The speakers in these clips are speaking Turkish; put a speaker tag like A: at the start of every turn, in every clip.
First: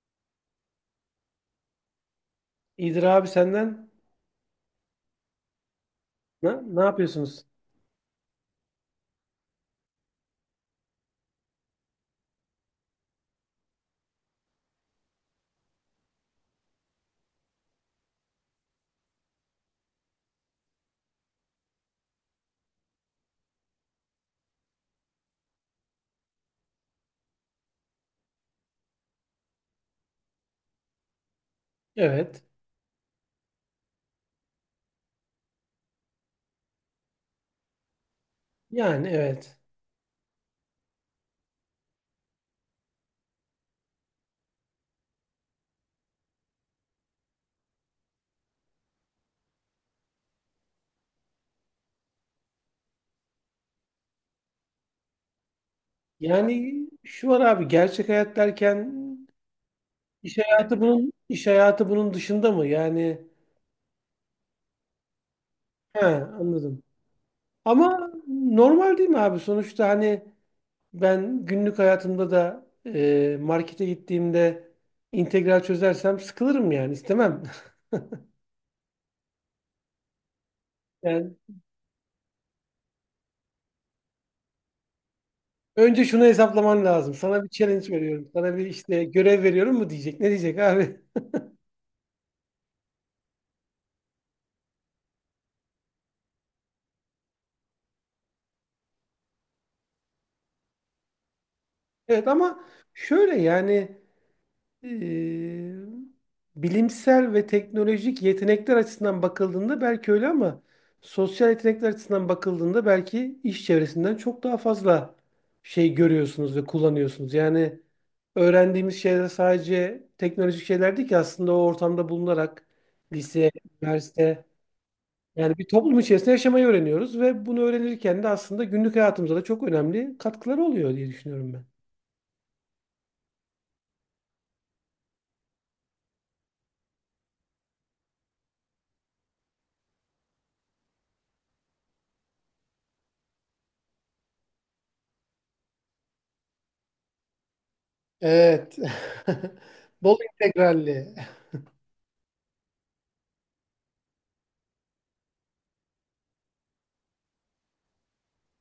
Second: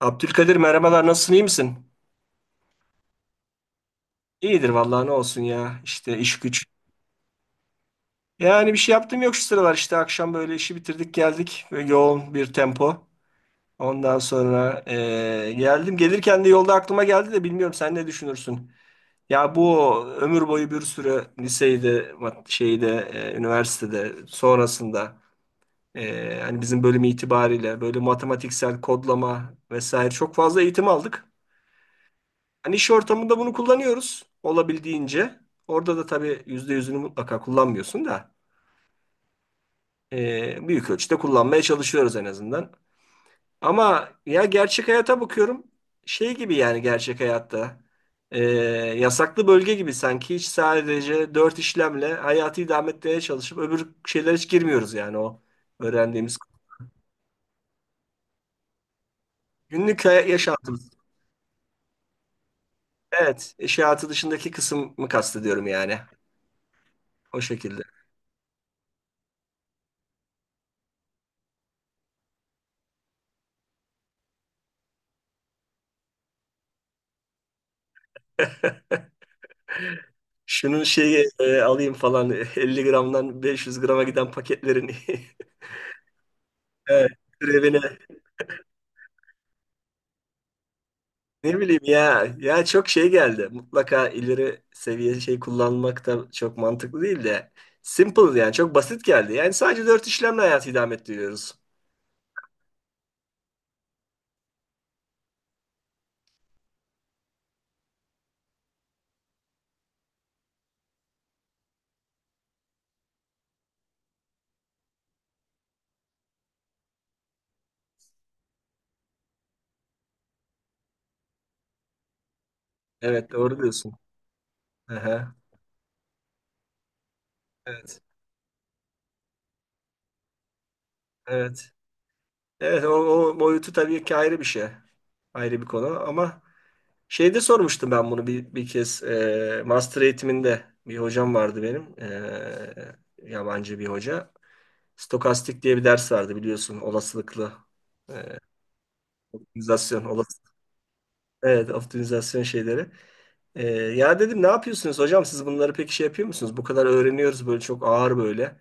A: Abdülkadir merhabalar, nasılsın, iyi misin?
B: İyidir abi senden.
A: İyidir vallahi, ne olsun ya, işte iş
B: Ne,
A: güç.
B: ne yapıyorsunuz?
A: Yani bir şey yaptım yok şu sıralar, işte akşam böyle işi bitirdik geldik, böyle yoğun bir tempo. Ondan sonra geldim, gelirken de yolda aklıma geldi de, bilmiyorum sen ne düşünürsün? Ya bu ömür boyu bir sürü liseyde şeyde üniversitede, sonrasında hani bizim bölüm itibariyle böyle matematiksel kodlama vesaire çok fazla eğitim aldık.
B: Evet.
A: Hani iş ortamında bunu kullanıyoruz olabildiğince. Orada da tabii yüzde yüzünü mutlaka kullanmıyorsun da
B: Yani evet.
A: büyük ölçüde kullanmaya çalışıyoruz en azından. Ama ya gerçek hayata bakıyorum, şey gibi yani, gerçek hayatta e, yasaklı bölge gibi sanki, hiç sadece dört işlemle hayatı idame etmeye çalışıp öbür şeylere hiç girmiyoruz yani, o öğrendiğimiz.
B: Yani şu var abi gerçek hayat derken iş hayatı
A: Yaşantımız.
B: bunun iş hayatı bunun dışında mı? Yani
A: Evet, iş hayatı dışındaki kısmı kastediyorum yani.
B: he anladım.
A: O şekilde.
B: Ama normal değil mi abi? Sonuçta hani ben günlük hayatımda da markete gittiğimde integral çözersem sıkılırım yani istemem.
A: Şunun şeyi
B: Yani
A: alayım falan 50 gramdan 500 grama giden paketlerin
B: önce şunu hesaplaman
A: Evet,
B: lazım. Sana bir
A: türevine,
B: challenge veriyorum. Sana bir işte görev veriyorum mu diyecek. Ne diyecek abi?
A: ne bileyim ya, çok şey geldi. Mutlaka ileri seviye şey kullanmak da çok mantıklı değil de, simple yani, çok basit geldi. Yani sadece dört işlemle hayatı idame ettiriyoruz.
B: Evet ama şöyle yani eee, bilimsel ve teknolojik yetenekler açısından bakıldığında belki öyle ama sosyal yetenekler açısından bakıldığında belki iş çevresinden çok daha fazla şey görüyorsunuz ve kullanıyorsunuz. Yani öğrendiğimiz şeyler sadece teknolojik şeyler değil ki aslında o ortamda bulunarak
A: Evet,
B: lise,
A: doğru diyorsun.
B: üniversite
A: Aha,
B: yani bir toplum içerisinde yaşamayı öğreniyoruz ve bunu
A: evet.
B: öğrenirken de aslında günlük hayatımıza da çok önemli katkıları oluyor diye düşünüyorum ben.
A: Evet. Evet o, o boyutu tabii ki ayrı bir şey. Ayrı bir konu ama şeyde sormuştum ben bunu bir kez, master eğitiminde bir hocam vardı benim. E, yabancı bir hoca. Stokastik diye bir ders vardı biliyorsun, olasılıklı e,
B: Evet.
A: optimizasyon,
B: Bol
A: olası,
B: integralli.
A: evet optimizasyon şeyleri. Ya dedim, ne yapıyorsunuz hocam, siz bunları pek şey yapıyor musunuz? Bu kadar öğreniyoruz böyle, çok ağır böyle.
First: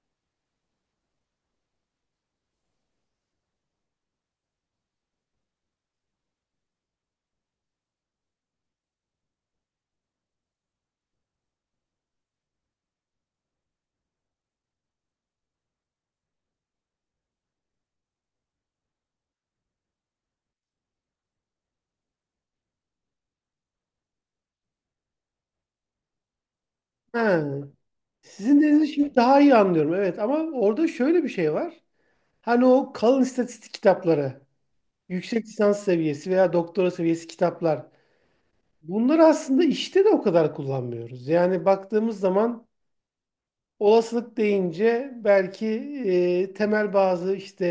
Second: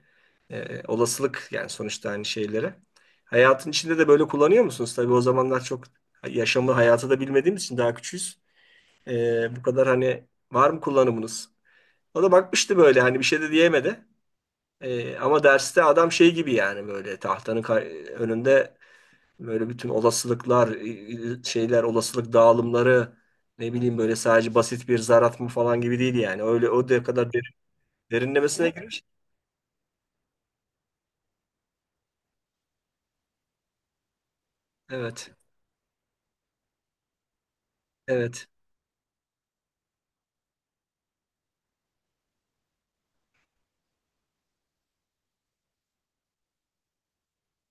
A: Olasılık yani sonuçta, aynı şeylere. Hayatın içinde de böyle kullanıyor musunuz? Tabii o zamanlar çok yaşamı hayatı da bilmediğimiz için, daha küçüğüz. Bu kadar hani var mı kullanımınız? O da bakmıştı böyle, hani bir şey de diyemedi. Ama derste adam şey gibi yani, böyle tahtanın önünde, böyle bütün olasılıklar, şeyler, olasılık dağılımları, ne bileyim, böyle sadece basit bir zar atma falan gibi değil yani. Öyle o da kadar
B: Ha. Sizin
A: derinlemesine
B: dediğinizi
A: girmiş.
B: şimdi daha iyi anlıyorum. Evet ama orada şöyle bir şey var. Hani o kalın istatistik kitapları,
A: Evet.
B: yüksek lisans seviyesi veya doktora seviyesi kitaplar.
A: Evet.
B: Bunları aslında işte de o kadar kullanmıyoruz. Yani baktığımız zaman olasılık deyince belki temel bazı işte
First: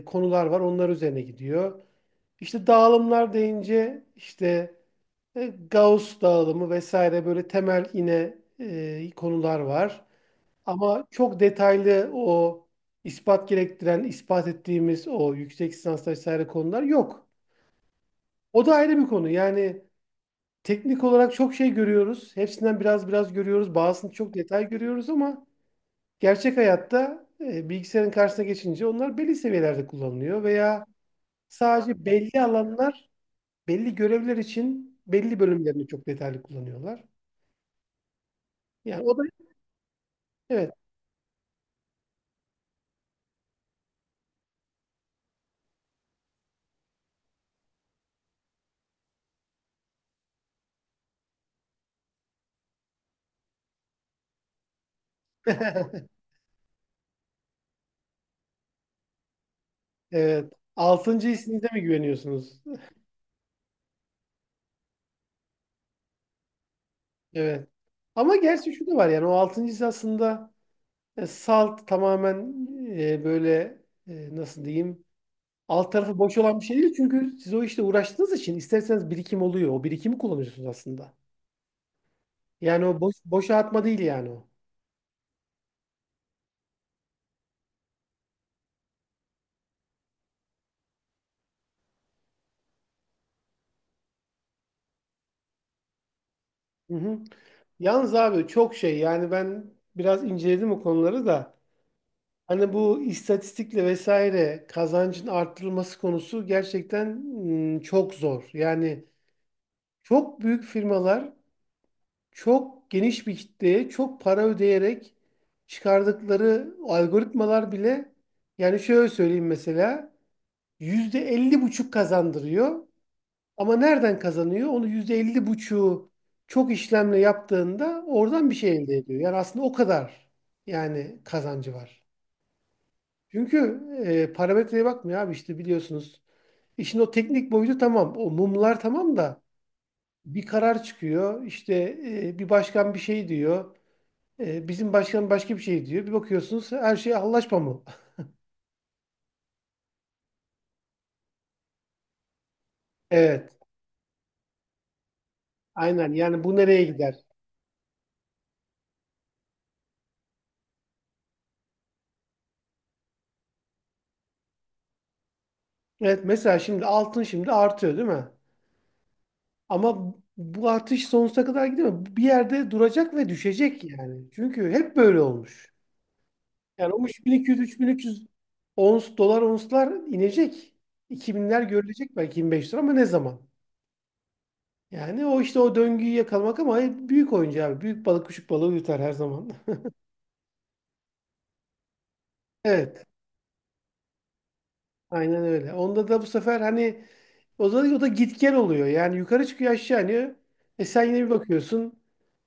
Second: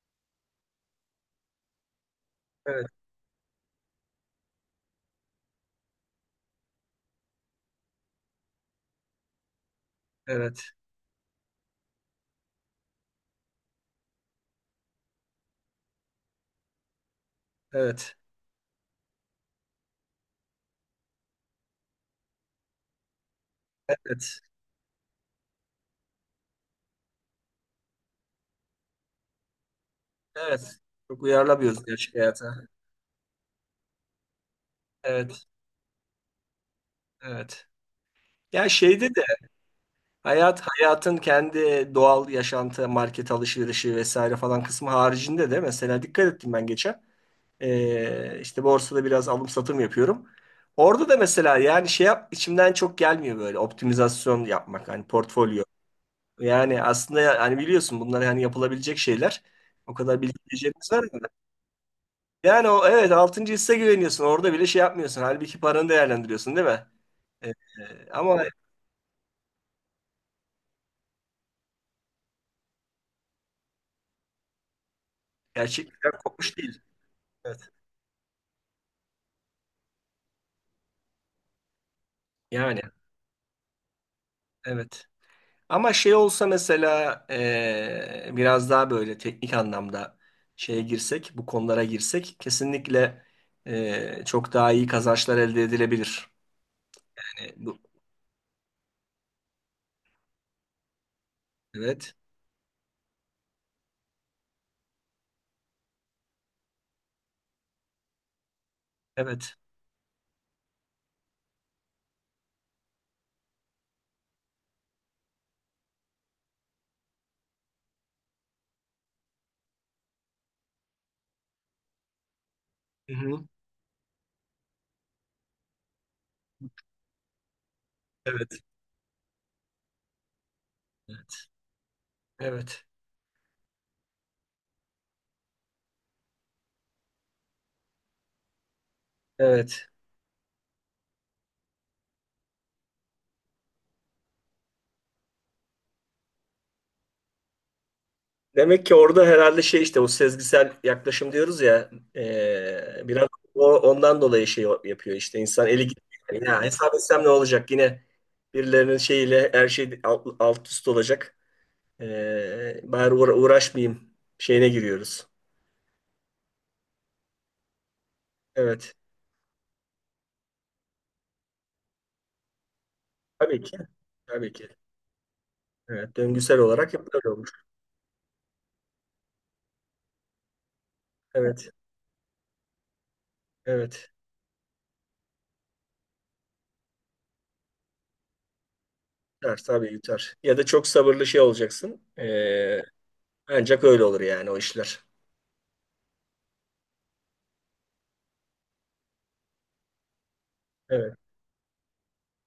B: konular var. Onlar üzerine gidiyor. İşte
A: Evet.
B: dağılımlar deyince işte Gauss dağılımı vesaire böyle temel yine konular var.
A: Evet.
B: Ama çok detaylı o ispat gerektiren, ispat ettiğimiz o yüksek lisans vesaire konular yok.
A: Evet.
B: O da ayrı bir konu. Yani teknik olarak çok şey görüyoruz. Hepsinden biraz biraz görüyoruz. Bazısını çok
A: Evet.
B: detay görüyoruz ama gerçek hayatta bilgisayarın karşısına geçince onlar belli seviyelerde kullanılıyor
A: Evet.
B: veya
A: Çok uyarlamıyoruz
B: sadece
A: gerçek
B: belli
A: hayata.
B: alanlar, belli görevler için belli
A: Evet.
B: bölümlerini çok detaylı kullanıyorlar.
A: Evet. Ya
B: Yani
A: şeyde
B: o da
A: de
B: evet.
A: hayatın kendi doğal yaşantı, market alışverişi vesaire falan kısmı haricinde de mesela, dikkat ettim ben geçen. İşte borsada biraz alım satım yapıyorum. Orada da mesela yani şey yap, içimden çok gelmiyor böyle optimizasyon yapmak, hani portfolyo. Yani aslında ya- hani biliyorsun bunlar yani yapılabilecek şeyler. O kadar
B: Evet.
A: bilgilerimiz var mı?
B: Altıncı hissinize mi güveniyorsunuz?
A: Yani o, evet altıncı hisse güveniyorsun. Orada bile şey yapmıyorsun. Halbuki paranı değerlendiriyorsun değil mi? Ee,
B: Evet. Ama
A: Ama
B: gerçi şu da var yani o altıncı his aslında salt tamamen böyle nasıl diyeyim alt
A: gerçekten
B: tarafı boş
A: kopmuş
B: olan bir şey
A: değil.
B: değil. Çünkü siz o
A: Evet.
B: işte uğraştığınız için isterseniz birikim oluyor. O birikimi kullanıyorsunuz aslında.
A: Yani
B: Yani o boşa atma değil yani o.
A: evet. Ama şey olsa mesela biraz daha böyle teknik anlamda şeye girsek, bu konulara girsek kesinlikle çok daha iyi kazançlar elde edilebilir.
B: Hı hı.
A: Yani bu,
B: Yalnız abi çok şey yani ben biraz inceledim o konuları da.
A: evet,
B: Hani bu istatistikle vesaire kazancın arttırılması konusu gerçekten çok zor. Yani
A: evet,
B: çok büyük firmalar çok geniş bir kitleye çok para ödeyerek çıkardıkları algoritmalar bile yani şöyle söyleyeyim mesela yüzde elli buçuk kazandırıyor
A: hı-hı,
B: ama nereden kazanıyor? Onu yüzde elli buçuğu çok işlemle yaptığında oradan bir
A: evet,
B: şey elde ediyor. Yani aslında o kadar yani
A: evet,
B: kazancı var.
A: evet,
B: Çünkü parametreye bakmıyor abi işte biliyorsunuz. İşin o teknik boyutu tamam. O mumlar tamam da
A: evet.
B: bir karar çıkıyor. İşte bir başkan bir şey diyor. E, bizim başkan başka bir şey diyor. Bir bakıyorsunuz her şey anlaşma mı?
A: Demek ki orada herhalde şey, işte o sezgisel yaklaşım diyoruz ya, biraz
B: Evet.
A: o, ondan dolayı şey yapıyor, işte insan eli gidiyor.
B: Aynen
A: Yani,
B: yani bu
A: ya
B: nereye
A: hesap
B: gider?
A: etsem ne olacak, yine birilerinin şeyiyle her şey alt üst olacak. Bari uğraşmayayım şeyine giriyoruz.
B: Evet mesela şimdi altın şimdi artıyor değil mi?
A: Evet.
B: Ama bu artış sonsuza kadar gidemez. Bir yerde duracak ve
A: Tabii ki.
B: düşecek yani.
A: Tabii ki.
B: Çünkü hep böyle olmuş.
A: Evet. Döngüsel olarak
B: Yani
A: hep
B: o
A: böyle olmuş.
B: 3200-3300 ons, dolar onslar inecek. 2000'ler
A: Evet.
B: görülecek belki 25 lira ama ne zaman?
A: Evet.
B: Yani o işte o döngüyü yakalamak ama büyük oyuncu abi. Büyük balık küçük balığı yutar her zaman.
A: Yutar, tabii yutar. Ya da çok sabırlı şey olacaksın.
B: Evet.
A: Ancak öyle olur yani o işler.
B: Aynen öyle. Onda da bu sefer hani o da git gel oluyor. Yani yukarı çıkıyor aşağı iniyor. E sen
A: Evet.
B: yine bir bakıyorsun.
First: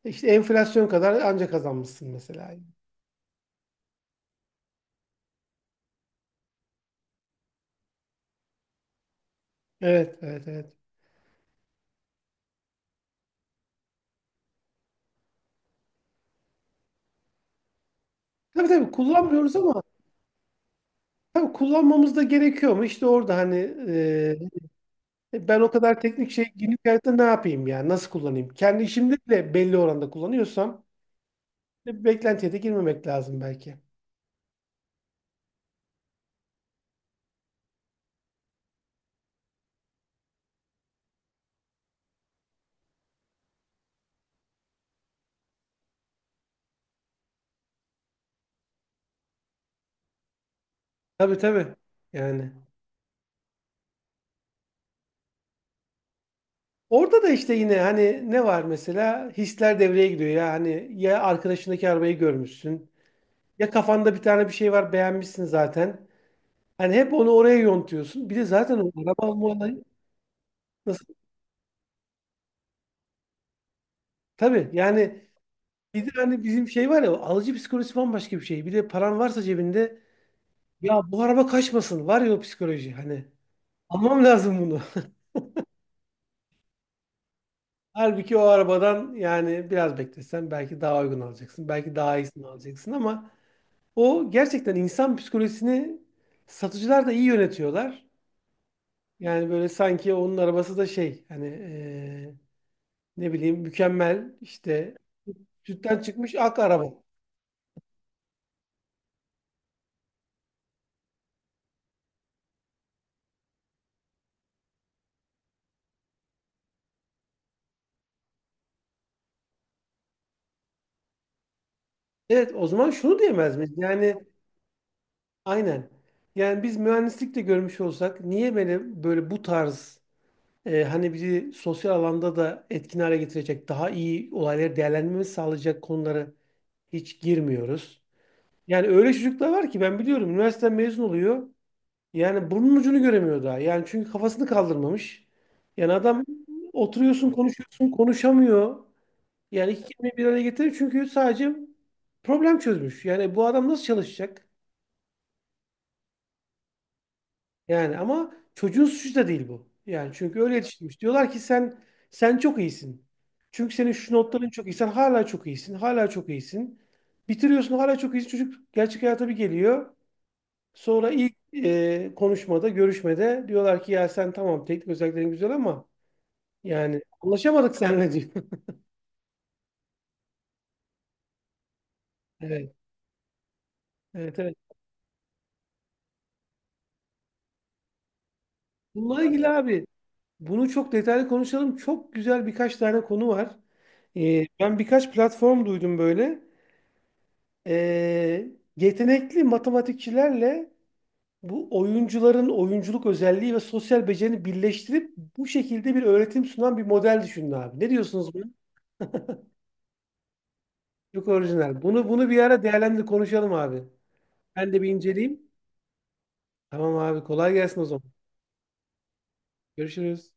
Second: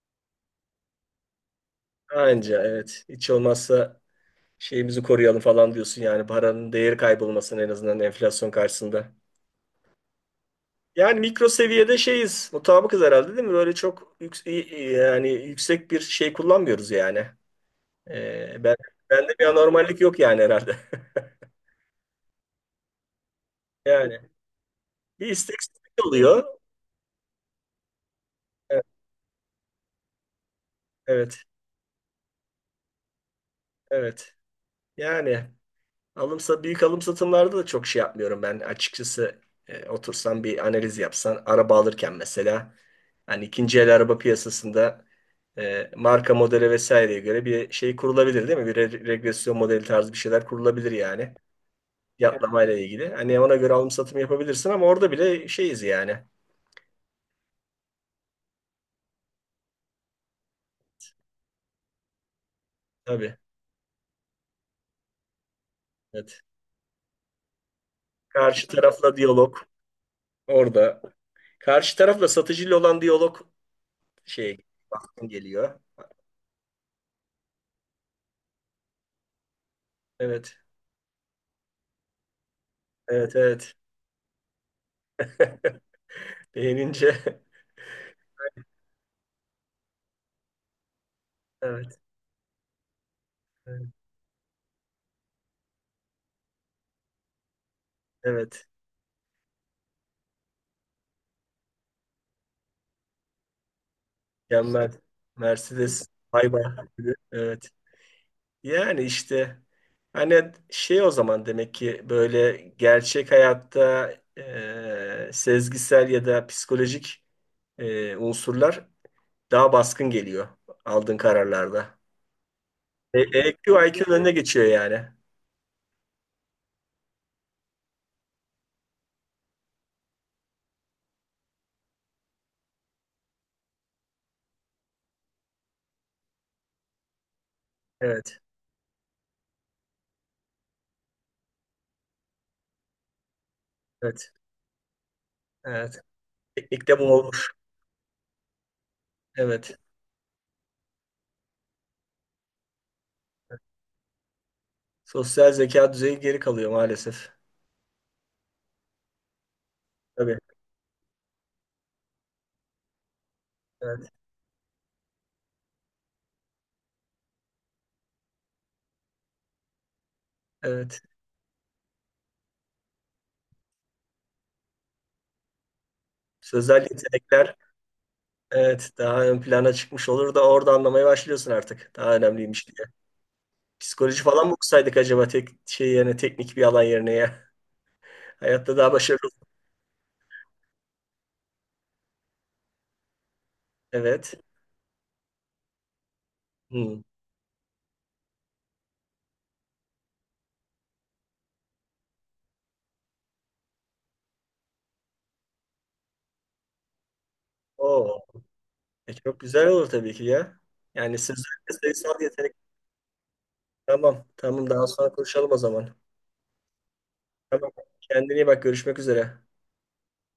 B: E işte enflasyon kadar anca kazanmışsın mesela.
A: Anca, evet. Hiç olmazsa şeyimizi koruyalım falan diyorsun yani, paranın değeri kaybolmasın en azından enflasyon karşısında.
B: Evet, evet, evet.
A: Yani mikro seviyede şeyiz. Mutabıkız herhalde değil mi? Yani yüksek bir şey kullanmıyoruz yani. Ee,
B: Tabii
A: ben,
B: tabii
A: Bende bir
B: kullanmıyoruz ama
A: anormallik yok yani herhalde.
B: tabii kullanmamız da gerekiyor mu? İşte orada hani
A: Yani bir
B: Ben o kadar
A: isteksizlik
B: teknik
A: oluyor.
B: şey günlük hayatta ne yapayım yani? Nasıl kullanayım? Kendi
A: Evet,
B: işimde bile belli oranda kullanıyorsam
A: evet.
B: beklentiye de girmemek lazım belki.
A: Evet. Yani alımsa büyük alım satımlarda da çok şey yapmıyorum ben açıkçası. E, otursan bir analiz yapsan, araba alırken mesela, hani ikinci el araba piyasasında marka modele vesaireye göre bir şey kurulabilir değil mi? Bir regresyon modeli tarzı bir şeyler kurulabilir yani.
B: Tabii tabii. Yani.
A: Fiyatlamayla ilgili. Hani ona göre alım satım yapabilirsin ama orada bile şeyiz yani.
B: Orada da işte yine hani ne var mesela? Hisler devreye giriyor ya. Hani ya arkadaşındaki arabayı görmüşsün.
A: Tabii.
B: Ya kafanda bir tane bir şey var beğenmişsin zaten.
A: Evet.
B: Hani hep onu oraya yontuyorsun. Bir de
A: Karşı
B: zaten o araba
A: tarafla
B: alma
A: diyalog
B: olayı
A: orada.
B: nasıl?
A: Karşı tarafla, satıcıyla olan diyalog şey,
B: Tabii yani
A: baktım geliyor.
B: bir de hani bizim şey var ya alıcı psikolojisi bambaşka bir şey. Bir de paran varsa cebinde.
A: Evet.
B: Ya bu araba kaçmasın. Var ya o psikoloji hani.
A: Evet, evet.
B: Almam lazım bunu.
A: Beğenince
B: Halbuki o arabadan yani biraz beklesen belki daha uygun alacaksın. Belki
A: evet.
B: daha iyisini alacaksın ama
A: Evet.
B: o gerçekten insan psikolojisini satıcılar da iyi yönetiyorlar.
A: Evet.
B: Yani böyle sanki onun arabası da şey hani ne bileyim mükemmel
A: Mükemmel.
B: işte sütten
A: Mercedes
B: çıkmış
A: bay
B: ak
A: bay.
B: araba.
A: Evet. Yani işte hani şey, o zaman demek ki böyle gerçek hayatta sezgisel ya da psikolojik unsurlar daha baskın geliyor aldığın kararlarda.
B: Evet o zaman şunu diyemez miyiz?
A: EQ IQ'nun
B: Yani
A: önüne geçiyor yani.
B: aynen. Yani biz mühendislik de görmüş olsak niye böyle bu tarz hani bizi sosyal alanda da etkin hale getirecek, daha iyi olayları değerlendirmemizi sağlayacak konulara hiç girmiyoruz.
A: Evet.
B: Yani öyle çocuklar var ki ben biliyorum üniversiteden mezun oluyor. Yani burnun ucunu göremiyor daha. Yani çünkü
A: Evet.
B: kafasını kaldırmamış. Yani
A: Evet.
B: adam
A: Teknikte bu
B: oturuyorsun
A: olmuş.
B: konuşuyorsun konuşamıyor. Yani
A: Evet.
B: iki kelimeyi bir araya getirir çünkü sadece problem çözmüş. Yani bu adam nasıl çalışacak?
A: Sosyal zeka düzeyi geri kalıyor maalesef.
B: Yani ama çocuğun suçu da değil bu. Yani
A: Tabii.
B: çünkü öyle yetiştirmiş. Diyorlar ki sen çok iyisin. Çünkü senin
A: Evet.
B: şu notların çok iyi. Sen hala çok iyisin. Hala çok iyisin. Bitiriyorsun hala çok iyisin. Çocuk gerçek hayata bir geliyor.
A: Evet.
B: Sonra ilk konuşmada, görüşmede diyorlar ki ya sen tamam teknik özelliklerin güzel ama
A: Sözel
B: yani
A: yetenekler
B: anlaşamadık seninle diyor.
A: evet, daha ön plana çıkmış olur da, orada anlamaya başlıyorsun artık. Daha önemliymiş
B: Evet,
A: diye. Psikoloji
B: evet,
A: falan mı
B: evet.
A: okusaydık acaba, tek şey yani, teknik bir alan yerine ya. Hayatta daha
B: Bununla
A: başarılı.
B: ilgili abi bunu çok detaylı konuşalım. Çok güzel birkaç tane konu var.
A: Evet.
B: E, ben birkaç platform duydum böyle.
A: Hmm.
B: Ee, yetenekli matematikçilerle bu oyuncuların oyunculuk özelliği ve sosyal becerini birleştirip bu şekilde bir öğretim sunan bir model düşünün abi. Ne
A: Oo.
B: diyorsunuz buna?
A: Çok güzel olur tabii ki ya. Yani
B: Çok
A: sözel ve
B: orijinal. Bunu
A: sayısal
B: bunu bir
A: yetenek.
B: ara değerlendir konuşalım abi.
A: Tamam. Tamam,
B: Ben de
A: daha
B: bir
A: sonra
B: inceleyeyim.
A: konuşalım o zaman.
B: Tamam abi kolay
A: Tamam.
B: gelsin o zaman.
A: Kendine iyi bak. Görüşmek üzere.
B: Görüşürüz.